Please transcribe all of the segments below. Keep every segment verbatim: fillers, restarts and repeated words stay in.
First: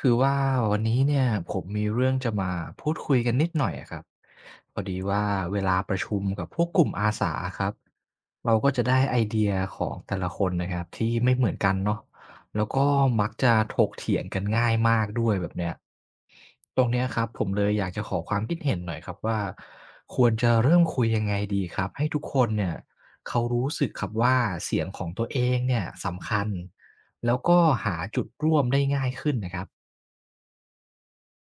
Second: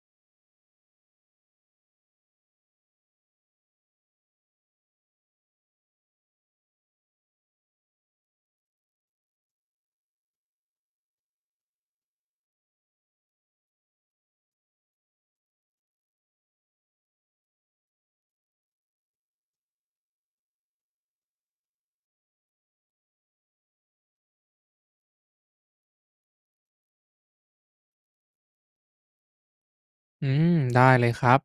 คือว่าวันนี้เนี่ยผมมีเรื่องจะมาพูดคุยกันนิดหน่อยอะครับพอดีว่าเวลาประชุมกับพวกกลุ่มอาสาครับเราก็จะได้ไอเดียของแต่ละคนนะครับที่ไม่เหมือนกันเนาะแล้วก็มักจะถกเถียงกันง่ายมากด้วยแบบเนี้ยตรงเนี้ยครับผมเลยอยากจะขอความคิดเห็นหน่อยครับว่าควรจะเริ่มคุยยังไงดีครับให้ทุกคนเนี่ยเขารู้สึกครับว่าเสียงของตัวเองเนี่ยสำคัญแล้วก็หาจุดร่วมได้ง่ายขึ้นนะครัอืมได้เลยครับ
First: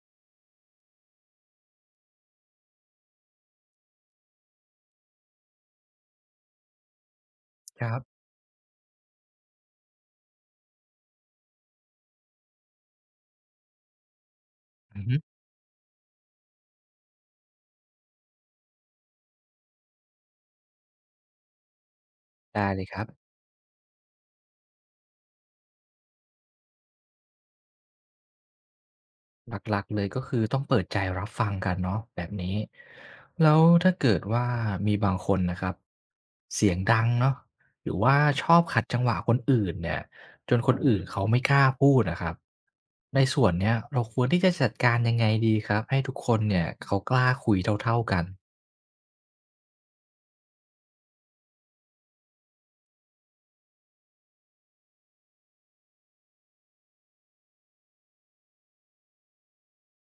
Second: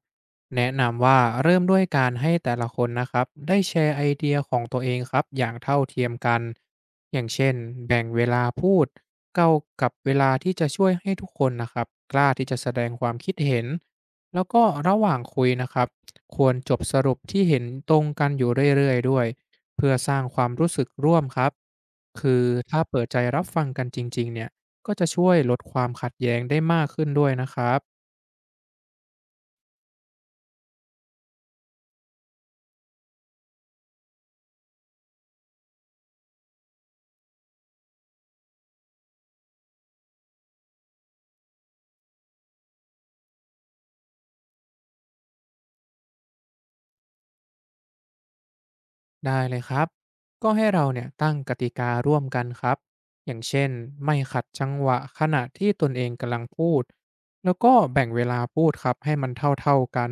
แนะนำว่าเริ่มด้วยการให้แต่ละคนนะครับได้แชร์ไอเดียของตัวเองครับอย่างเท่าเทียมกันอย่างเช่นแบ่บ งเวลาพูดเก้ากับเวลาที่จะช่วยให้ทุกคนนะครับกล้าที่จะแสดงความคิดเห็นแล้วก็ระอืหอว่าฮึงคุยนะครับควรจบสรุปที่เห็นตรงกันอยู่เรื่อยๆด้วยเพื่อสร้างความรู้สึกร่วมครับคือได้ถ้าเลยคเปิรัดบใจรับฟังกันจริงๆเนี่ยก็จะช่วยลดความขัดแย้งได้มากขึ้นด้วยนะครับ หลักๆเลยก็คือต้องเปิดใจรับฟังกันเนาะแบบนี้แล้วถ้าเกิดว่ามีบางคนนะครับเสียงดังเนาะหรือว่าชอบขัดจังหวะคนอื่นเนี่ยจนคนอื่นเขาไม่กล้าพูดนะครับในส่วนเนี้ยเราควรที่จะจัดการยังไงดีครับให้ทุกคนเนี่ยเขากล้าคุยเท่าๆกันได้เลยครับ ก็ให้เราเนี่ยตั้งกติการ่วมกันครับอย่างเช่นไม่ขัดจังหวะขณะที่ตนเองกำลังพูด แล้วก็แบ่งเวลาพูดครับให้มันเท่าๆกัน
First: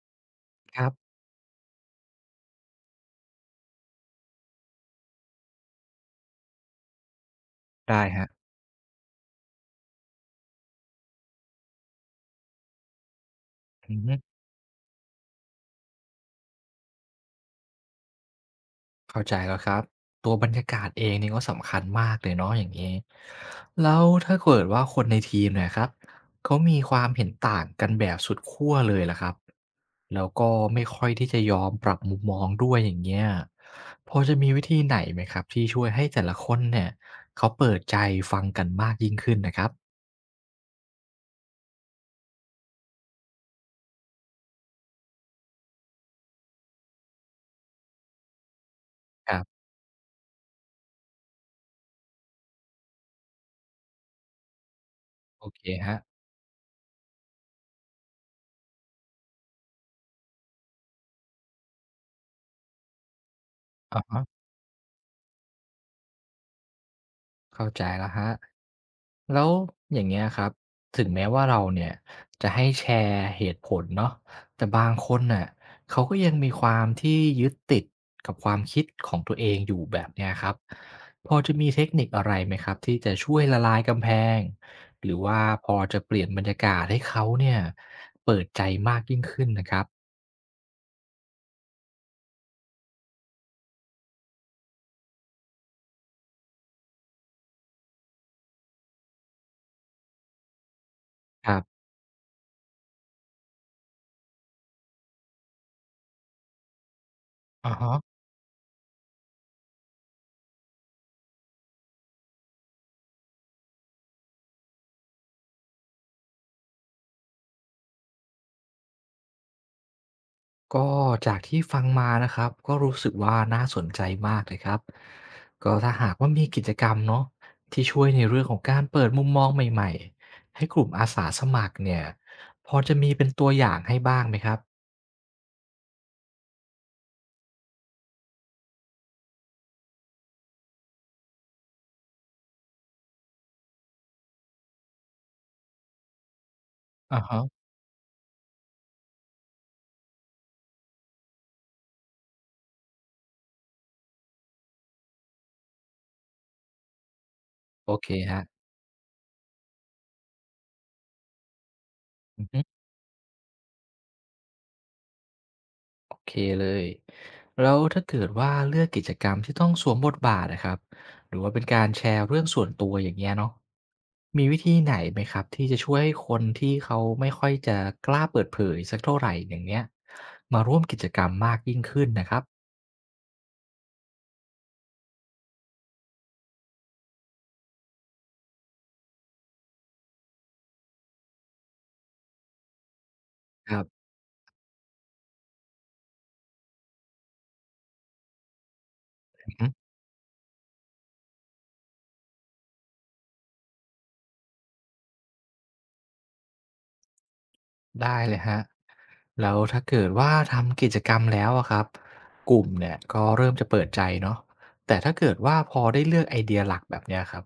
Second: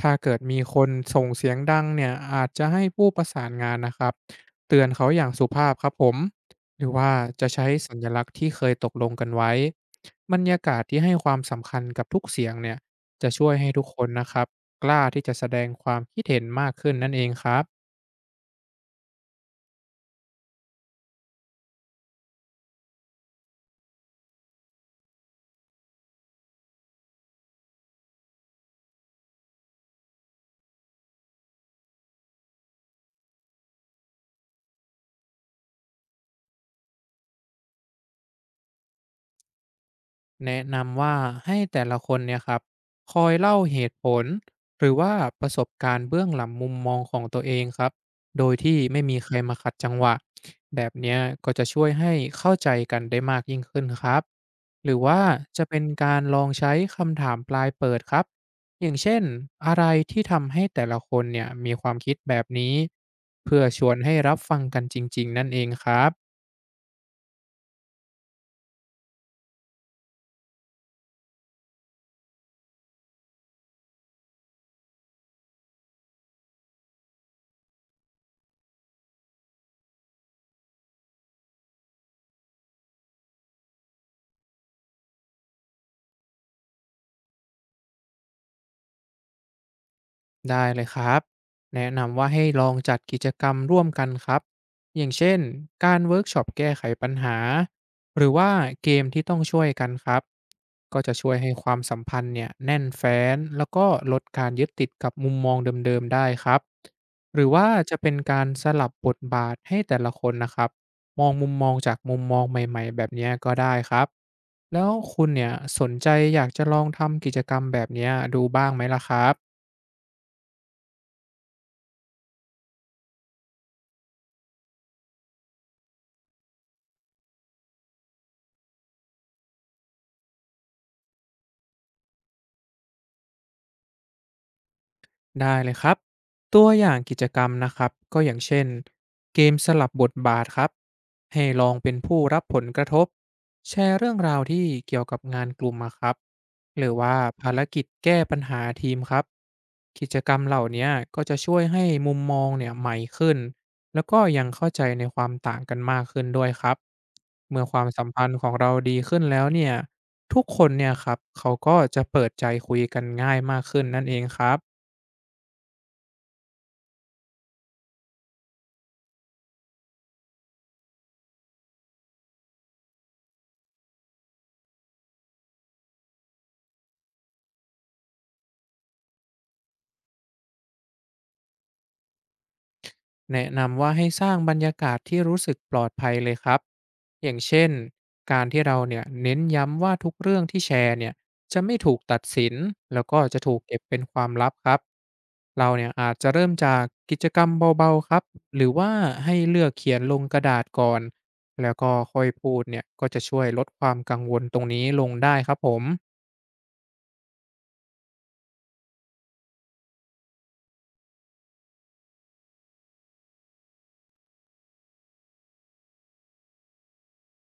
ถ้าเกิดมีคครันบส่งเสียงดังเนี่ยอาจจะให้ผู้ประสานงานนะครับเตือนเขาอย่างสุภาพครับผมหรือว่าจะใช้สัได้ญคลัรักษบณ์ที่เคยตกลงกันไว้บรรยากาศที่ให้ความสำคัญกับทุกเสียงเนี่ยจะช่วยให้ทุกอืคอนฮึ นะครับกล้าที่จะแสดงความคิดเห็นมากขึ้นนั่นเองครับ เข้าใจแล้วครับตัวบรรยากาศเองนี่ก็สำคัญมากเลยเนาะอย่างนี้แล้วถ้าเกิดว่าคนในทีมเนี่ยครับเขามีความเห็นต่างกันแบบสุดขั้วเลยล่ะครับแล้วก็ไม่ค่อยที่จะยอมปรับมุมมองด้วยอย่างเงี้ยพอจะมีวิธีไหนไหมครับที่ช่วยให้แต่ละคนเนี่ยเขาเปิดใจฟังกันมากยิ่งขึ้นนะครับแนะนำว่าให้แต่ละคนเนี่ยครับคอยเล่าเหตุผลหรือว่าประสบการณ์เบื้องหลังมุมมองของตัวเองครับโดยที่ไม่มีใคครรัมาบขัดจังหวะแบบเนี้ยก็จะช่วยให้เข้าใจกันได้มากยิ่งขึ้นครับหรือว่าโอเคจะเป็นการลองใช้คำถามปลายเปิดครับอย่างเช่นอะไรที่ทำให้แต่ละคนเนี่ยมีความคิดแบบนี้เพื่อชวนอให้รัฮะ บฟังกันจริงๆนั่นเองครับ เข้าใจแล้วฮะแล้วอย่างเงี้ยครับถึงแม้ว่าเราเนี่ยจะให้แชร์เหตุผลเนาะแต่บางคนน่ะเขาก็ยังมีความที่ยึดติดกับความคิดของตัวเองอยู่แบบเนี้ยครับพอจะมีเทคนิคอะไรไหมครับที่จะช่วยละลายกำแพงหรือว่าพอจะเปลี่ยนบรรยากาศให้เขาเนี่ยเปิดใจมากยิ่งขึ้นนะครับได้เลยครับแนะนำว่าให้ลองจัดกิจกรรมร่วมกันครับอย่างเช่นการเวิร์กช็อปแก้ไขปัญหาหรือว่าเกมที่ต้องช่วยกันครับก็จะช่วยคให้รัความบสัมพันธ์เนี่ยแน่นแฟ้นแล้วก็ลดการยึดติดกับมุมมองเดิมๆได้ครับหรือว่าอะฮะ จะเป็นการสลับบทบาทให้แต่ละคนนะครับมองมุมมองจากมุมมองใหม่ๆแบบเนี้ยก็ได้ครับแล้วคุณเนี่ยสนใจอยากจะลองทำกิจกรรมแบบเนี้ยดูบ้างไหมล่ะครับ ก็จากที่ฟังมานะครับก็รู้สึกว่าน่าสนใจมากเลยครับก็ถ้าหากว่ามีกิจกรรมเนาะที่ช่วยในเรื่องของการเปิดมุมมองใหม่ๆให้กลุ่มอาสาสมัครเนี่ยพอจะมีเป็นตัวอย่างให้บ้างไหมครับได้เลยครับตัวอย่างกิจกรรมนะครับก็อย่างเช่นเกมสลับบทบาทครับให้ลองเป็นผู้รับผลกระทบแชร์เรื่องราวที่เกี่ยวกับงานกลุ่มอะครับหรือว่าอะฮะภารกิจแก้ปัญหาทีมครับกิจกรรมเหล่าเนี้ยก็จะช่วยให้มุมมองเนี่ยใหม่ขึ้นแล้วก็ยังเข้าใจในความต่างกันมากขึ้นด้วยครับเมื่อความโอสัมเคพันคธ์รัขบองเราดีขึ้นแล้วเนี่ยทุกคนเนี่ยครับเขาก็จะเปิดใจฮะ คุยกันง่ายมากขึ้นนั่นเองครับ โอเคเลยแล้วถ้าเกิดว่าเลือกกิจกรรมที่ต้องสวมบทบาทนะครับ หรือว่าเป็นการแชร์เรื่องส่วนตัวอย่างเงี้ยเนาะมีวิธีไหนไหมครับที่จะช่วยให้คนที่เขาไม่ค่อยจะกล้าเปิดเผยสักเท่าไหร่อย่างเงี้ยมาร่วมกิจกรรมมากยิ่งขึ้นนะครับแนะนำว่าให้สร้างบรรยากาศที่รู้สึกปลอดภัยเลยครับอย่างเช่นการที่เราเนี่ยเน้นย้ำว่าทุกเรื่องที่แชร์เนี่ยจะไม่ถูกตัดสินแล้วก็จะถูกคเก็บรัเป็นบ ความลับครับเราเนี่ยอาจจะเริ่มจากกิจกรรมเบาๆครับหรือว่าให้เลือกเขียนลงกระดาษก่อนแล้วก็ค่อยพูดเนี่ยก็จะช่วยลดความกังวลตรงนี้ลงได้ครับผม ได้เลยครับแล้วถ้าเกิดว่าทำกิจกรรมแล้วอะครับกลุ่มเนี่ยก็เริ่มจะเปิดใจเนาะแต่ถ้าเกิดว่าพอได้เลือกไอเดียหลักแบบเนี้ยครับ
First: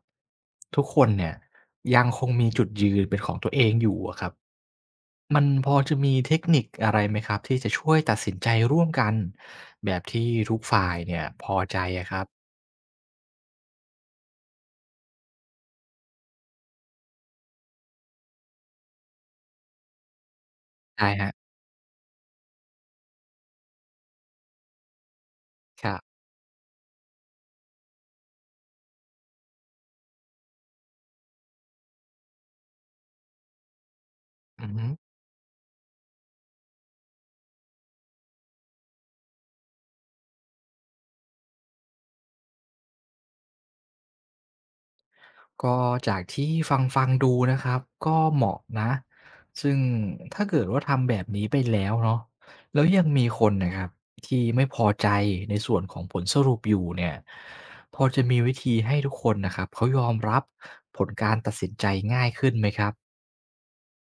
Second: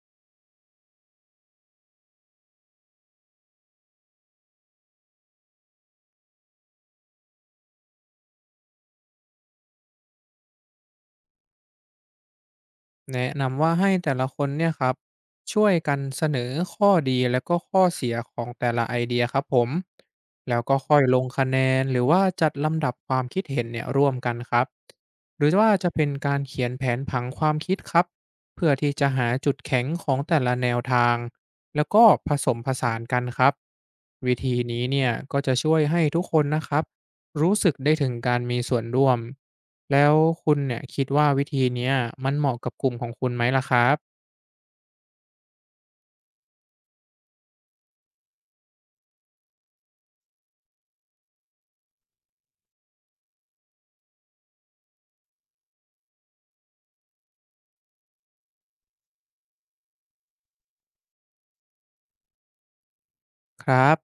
ทุกคนเนี่ยยังคงมีจุดยืนเป็นของตัวเองอยู่อะครับมันพอจะมีเทคนิคอะไรไหมครับที่จะช่วยตัดสินใจร่วมกันแบบที่ทุกฝ่ายเนี่ยพอใจอะครับแนะนำว่าให้แต่ละคนเนี่ยครับช่วยกันเสนอข้อดีและก็ข้อเสียของแต่ละไอเดียครับผมแล้วก็ค่อยใช่ลงฮะคะแนนหรือว่าจัดลำดับความคิดเห็นเนี่ยร่วมกันครับหรือว่าคจะรับเป็นการเขียนแผนผังความคิดครับเพื่อที่จะหาจุดแข็งของแต่ละแนวทางแล้วก็ผสมผสานกันครับวิธีอือนี้ฮึ เนี่ยก็จะช่วยให้ทุกคนนะครับรู้สึกได้ถึงการมีส่วนร่วม แล้วคุณเนี่ยคิดว่าวิธีเนี้ยมันเหมาะกับกลุ่มของคุณไหมล่ะครับ ก็จากที่ฟังฟังดูนะครับก็เหมาะนะซึ่งถ้าเกิดว่าทำแบบนี้ไปแล้วเนาะแล้วยังมีคนนะครับที่ไม่พอใจในส่วนของผลสรุปอยู่เนี่ยพอจะมีวิธีให้ทุกคนนะครับเขายอมรับผลการตัดสินใจง่ายขึ้นไหมครับครับ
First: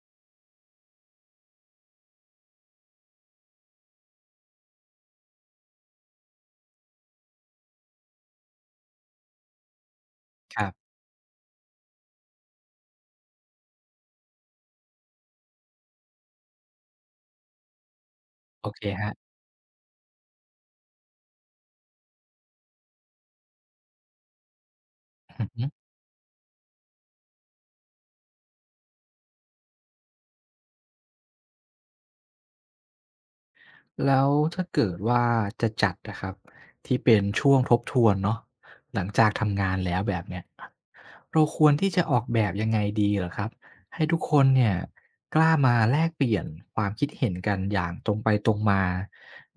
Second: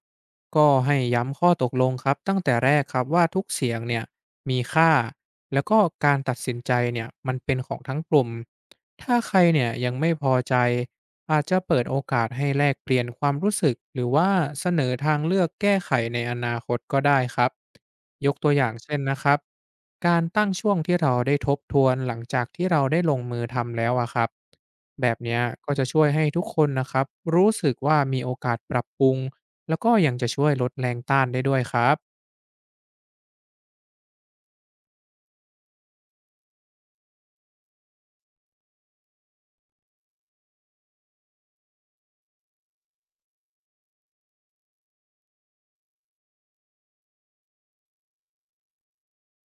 ก็ให้ย้ำข้อตกลงครับตั้งแต่แรกครับว่าทุกเสียงเนี่ยมีค่าแล้วก็การตัดสินใจเนี่ยมันเป็นของทั้งกลุ่มถ้าใครเนี่ยยังไม่พอใจครับอาจจะเปิดโอกาสให้แลกเปลี่ยนความรู้สึกหรือว่าเสนอทางเลือกแก้ไขในอนาคตก็ได้ครับยกตัวอโอย่างเคเช่นครนะครับการตั้งช่วงที่เราได้ทบทวนหลังจากที่เราได้ลงมือทำแล้วอะครับแบบเนี้ยอือฮึก็จะช่วยให้ทุกคนนะครับรู้สึกว่ามีโอกาสปรับปรุง แล้วก็ยังจะช่วยลดแรงต้านได้ด้วยครับ แล้วถ้าเกิดว่าจะจัดนะครับที่เป็นช่วงทบทวนเนาะหลังจากทำงานแล้วแบบเนี้ย เราควรที่จะออกแบบยังไงดีเหรอครับให้ทุกคนเนี่ยกล้ามาแลกเปลี่ยนความคิดเห็นกันอย่างตรงไปตรงมา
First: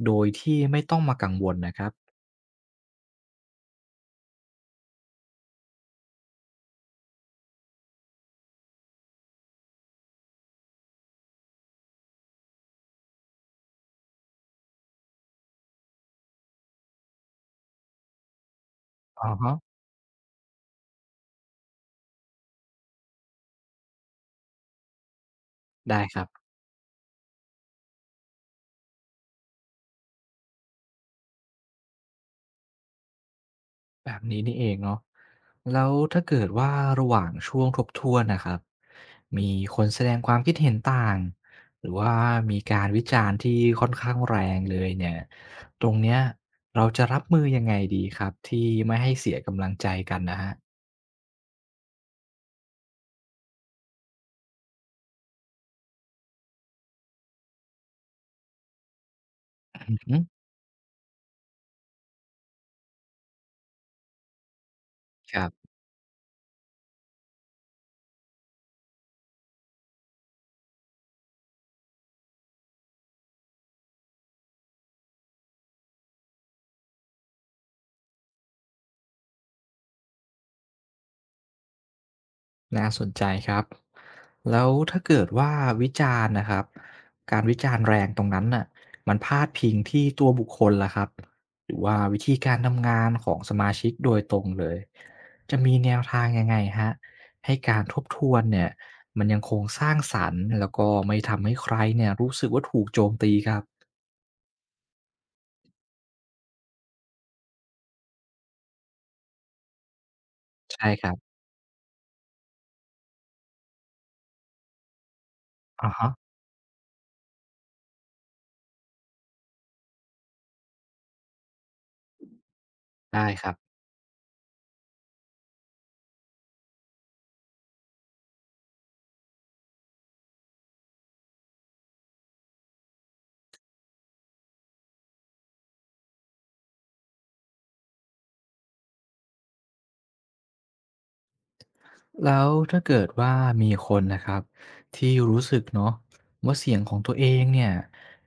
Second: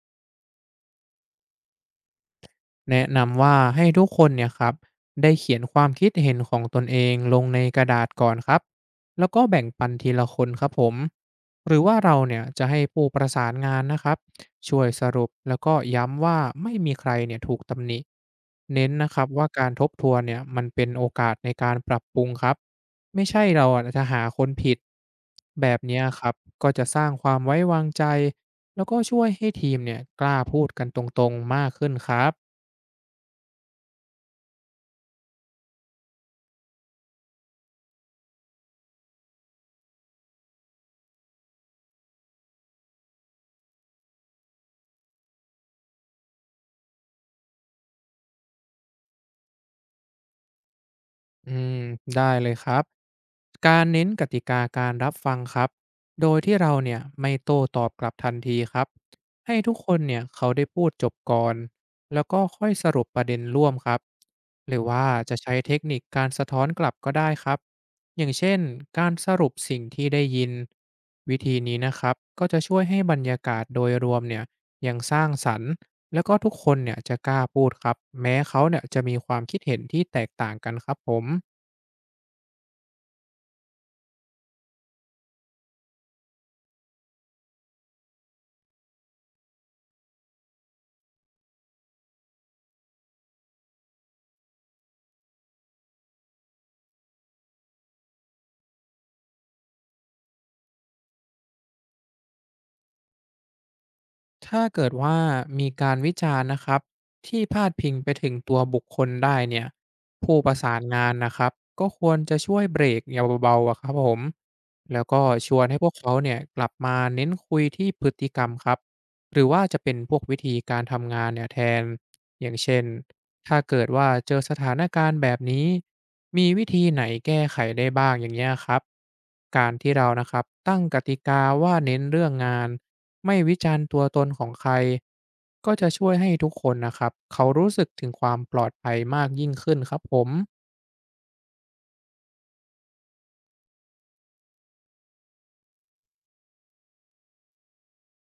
โดยที่ไม่ต้องมากังวลนะครับแนะนำว่าให้ทุกคนเนี่ยครับได้เขียนความคิดเห็นของตนเองลงในกระดาษก่อนครับแล้วก็แบ่งปันทีละคนครับผมหรือว่าเราเนี่ยจะให้ผู้ประสานงานนะครับช่วยสรุปแล้วก็ย้ำว่าไม่มีใครเนี่ยถูกตำหนิเน้นนะครับอะว่าฮะการทบทวนเนี่ยมันเป็นโอกาสในการปรับปรุงครับไม่ใช่เราอะจะหาคนผิดแบบเนี้ได้ยคครับรับก็จะสร้างความไว้วางใจแล้วก็ช่วยให้ทีมเนี่ยกล้าพูดกันตรงๆมากขึ้นครับ แบบนี้นี่เองเนาะแล้วถ้าเกิดว่าระหว่างช่วงทบทวนนะครับมีคนแสดงความคิดเห็นต่างหรือว่ามีการวิจารณ์ที่ค่อนข้างแรงเลยเนี่ยตรงเนี้ยเราจะรับมือยังไงดีครับที่ไม่ให้เสียกำลังใจกันนะฮะอืมได้เลยครับการเน้นกติกาการรับฟังครับโดยที่เราเนี่ยไม่โต้ตอบกลับทันทีครับให้ทุกคอืนฮเนี่ยเขาได้พูดจบก่อนแล้วก็ค่อยสรุปประเด็นร่วมครับหรือว่าคจะรัใช้บ เทคนิคการสะท้อนกลับก็ได้ครับอย่างเช่นการสรุปสิ่งที่ได้ยินวิธีนี้นะครับก็จะช่วยให้บรรยากาศโดยรวมเนี่ยยังสร้างสรรค์ แล้วก็ทุกคนเนี่ยจะกล้าพูดครับแม้เขาเนี่ยจะมีความคิดเห็นที่แตกต่างกันครับผม น่าสนใจครับแล้วถ้าเกิดว่าวิจารณ์นะครับการวิจารณ์แรงตรงนั้นน่ะมันพาดพิงที่ตัวบุคคลล่ะครับหรือว่าวิธีการทำงานของสมาชิกโดยตรงเลยจะมีแนวทางยังไงฮะให้การทบทวนเนี่ยมันยังคงสร้างสรรค์แล้วก็ไม่ทำให้ใครเนี่ยรู้สึกว่าถูกโจมตีครับถ้าเกิดว่ามีการวิจารณ์นะครับที่พาดพิงไปถึงตัวบุคคลได้เนี่ยผู้ประสานใช่คงารันบนะครับก็ควรจะช่วยเบรกอย่างเบาๆอะครับผมแล้วก็ชวนให้พอ๋วกฮะเขาเนี่ยกลับมาเน้นคุยที่พฤติกรรมครับหรือว่าจะเป็นพวกวิธีการทำงานเนี่ยแทนอย่างเช่นได้ครับ ถ้าเกิดว่าเจอสถานการณ์แบบนี้มีวิธีไหนแก้ไขได้บ้างอย่างเงี้ยครับการที่เรานะครับตั้งกติกาว่าเน้นเรื่องงาน ไม่วิจารณ์ตัวตนของใครก็จะช่วยให้ทุกคนนะครับเขารู้สึกถึงความปลอดภัยมากยิ่งขึ้นครับผม แล้วถ้าเกิดว่ามีคนนะครับที่รู้สึกเนาะว่าเสียงของตัวเองเนี่ย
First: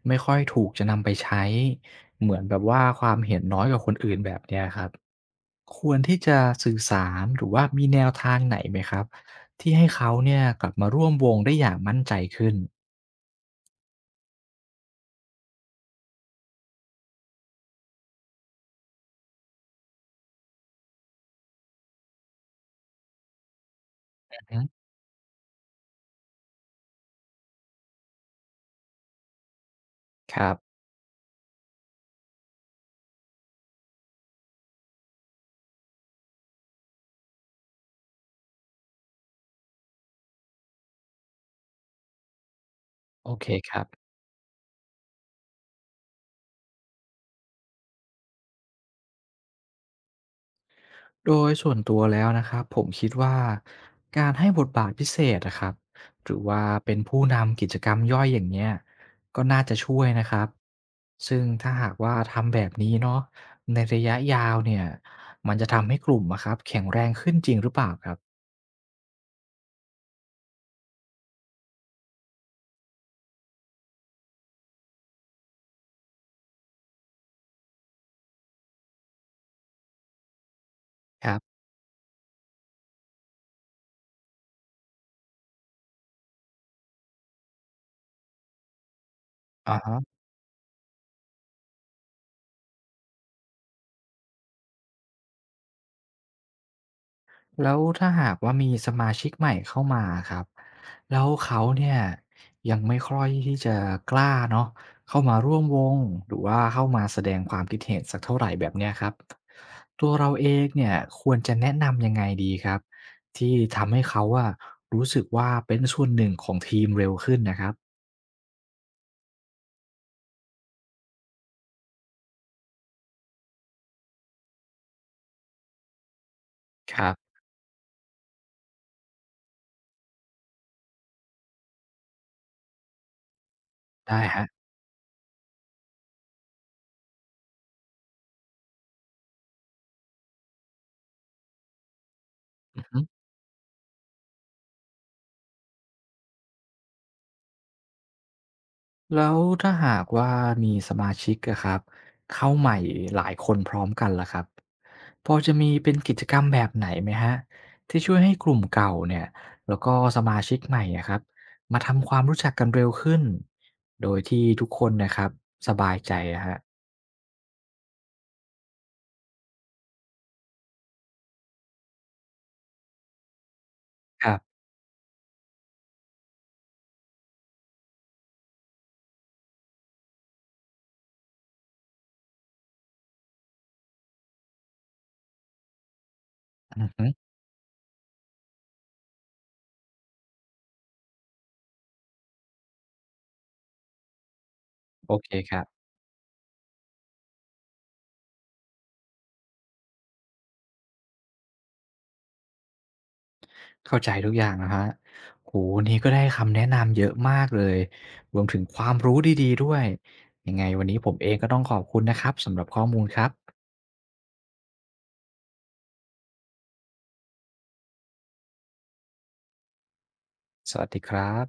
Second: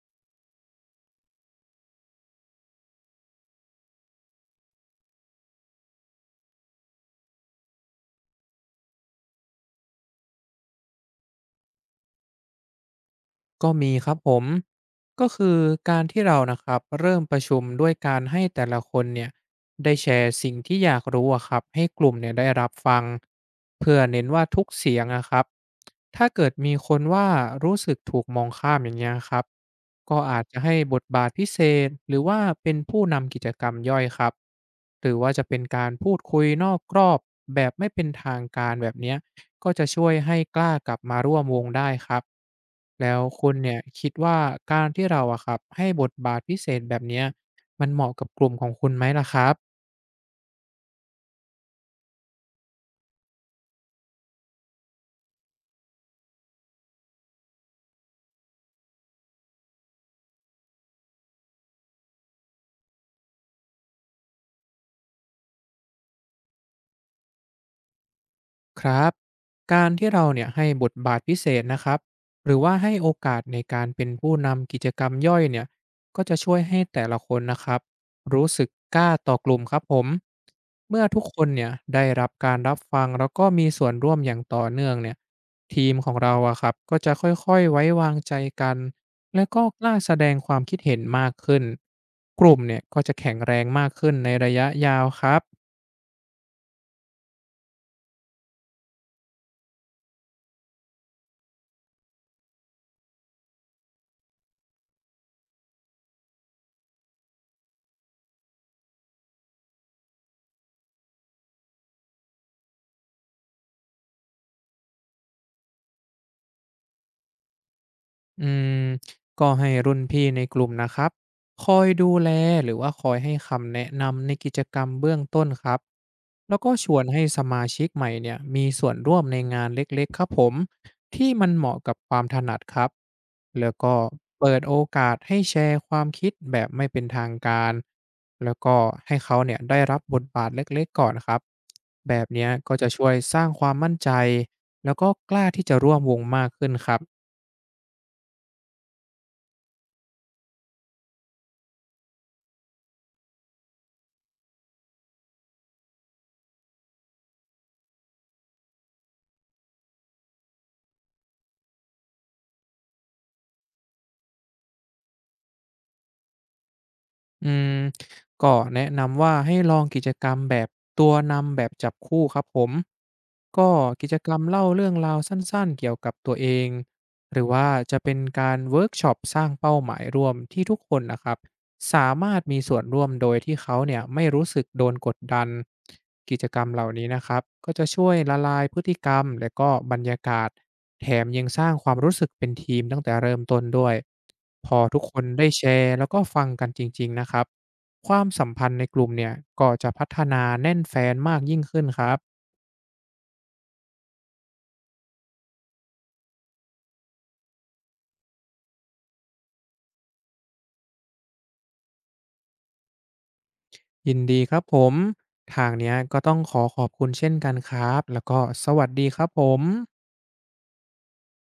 ไม่ค่อยถูกจะนำไปใช้เหมือนแบบว่าความเห็นน้อยกว่าคนอื่นแบบเนี้ยครับควรที่จะสื่อสารหรือว่ามีแนวทางไหนไหมครับที่ให้เขาเนี่ยกลับมาร่วมวงได้อย่างมั่นใจขึ้นก็มีครับผมก็คือการที่เรานะครับเริ่มประชุมด้วยการให้แต่ละคนเนี่ยได้แชร์สิ่งที่อยากรู้อะครับให้กลุ่มเนี่ยได้รับฟังเพื่อเน้นอืว่าอฮึทุกเสียงนะครับถ้าเกิดมีคนว่ารู้สึกถูกมองข้ามอย่างเงี้ยครับก็คอาจรับจะให้บทบาทพิเศษหรือว่าเป็นผู้นำกิจกรรมย่อยครับหรือว่าจะเป็นการพูดคุยนอกกรอบแบบไม่เป็นทางการแบบเนี้ย ก็จะช่วยให้กล้ากลับมาร่วมวงได้ครับแล้วโอเคคุณคเนี่ยรับ คิดว่าการที่เราอะครับให้บทบาทพิเศษแบบเนี้ยมันเหมาะกับกลุ่มของคุณไหมล่ะครับ โดยส่วนตัวแล้วนะครับผมคิดว่าการให้บทบาทพิเศษนะครับหรือว่าเป็นผู้นำกิจกรรมย่อยอย่างเงี้ยก็น่าจะช่วยนะครับซึ่งถ้าหากว่าทำแบบนี้เนาะในระยะยาวเนี่ยมันจะทำให้กลุ่มอะครับแข็งแรงขึ้นจริงหรือเปล่าครับครับการที่เราเนี่ยให้บทบาทพิเศษนะครับหรือว่าให้โอกาสในการเป็นผู้นำกิจกรรมย่อยเนี่ยก็จะช่วยให้แต่ละคนนะครับรู้สึกกล้าต่อกลุ่มครับผมเมื่อทุกครัคนบเนี่ยได้รับการรับฟังแล้วก็มีส่วนร่วมอย่างต่อเนื่องเนี่ยทีมของเราอะครับก็จะค่อยๆไว้วางใจกันและก็อะกล้าแสฮะ ดงความคิดเห็นมากขึ้นกลุ่มเนี่ยก็จะแข็งแรงมากขึ้นในระยะยาวครับ แล้วถ้าหากว่ามีสมาชิกใหม่เข้ามาครับแล้วเขาเนี่ยยังไม่ค่อยที่จะกล้าเนาะเข้ามาร่วมวงหรือว่าเข้ามาแสดงความคิดเห็นสักเท่าไหร่แบบเนี้ยครับตัวเราเองเนี่ยควรจะแนะนำยังไงดีครับที่ทำให้เขาอะรู้สึกว่าเป็นส่วนหนึ่งของทีมเร็วขึ้นนะครับอืมก็ให้รุ่นพี่ในกลุ่มนะครับคอยดูแลหรือว่าคอยให้คำแนะนำในกิจกรรมเบื้องต้นครับแล้วก็ชควนรัให้บสมาชิกใหม่เนี่ยมีส่วนร่วมในงานเล็กๆครับผมที่มันเหมาะกับความถนัดครับแล้วก็ได้ฮะ เปิดโอกาสให้แชร์ความคิดแบบไม่เป็นทางการแล้วก็ให้เขาเนี่ยได้รับบทบาทเล็กๆก่อนครับแบบเนี้ยก็จะช่วยสร้างความมั่นใจแล้วก็กล้าที่จะร่วมวงมากขึ้นครับ แล้วถ้าหากว่ามีสมาชิกอะครับเข้าใหม่หลายคนพร้อมกันล่ะครับพอจะมีเป็นกิจกรรมแบบไหนไหมฮะที่ช่วยให้กลุ่มเก่าเนี่ยแล้วก็สมาชิกใหม่อะครับมาทำความรู้จักกันเร็วขึ้นโดยที่ทุกคนนะครับสบายใจอะฮะอืมก็แนะนำว่าให้ลองกิจกรรมแบบตัวนำแบบจับคู่ครับผมก็กิจคกรรัรมบเล่าเรื่องราวสั้นๆเกี่ยวกับตัวเองหรือว่าจะเป็นการเวิร์กช็อปสร้างเป้าหมายรวมที่ทุกคนนะครับ สามารถมีส่วนร่วมโดยที่เขาเนี่ยไม่รู้สึกโดนกดดันกิจกรรมเหอืล่าอฮึนี้นะครับก็จะช่วยละลายพฤติกรรมและก็บรรยากาศแถมยังสร้างความรู้สึกเป็นทีมตั้งแต่เริ่มต้นด้วยพอทุกคโอนเคได้ครัแชบร์แล้วก็ฟังกันจริงๆนะครับความสัมพันธ์ในกลุ่มเนี่ยก็จะพัฒนาแน่นแฟนมากยิ่งขึ้นครับเข้าใจทุกอย่างนะคะโหวันนี้ก็ได้คำแนะนำเยอะมากเลยรวมถึงความรู้ดีๆด้วยยังไงวันนี้ผมเองก็ต้องขอบคุณนะครับสำหรับข้อมูลครับ ยินดีครับผมทางเนี้ยก็ต้องขอขอบคุณเช่นกันครับแล้วก็สวัสดีครับผมสวัสดีครับ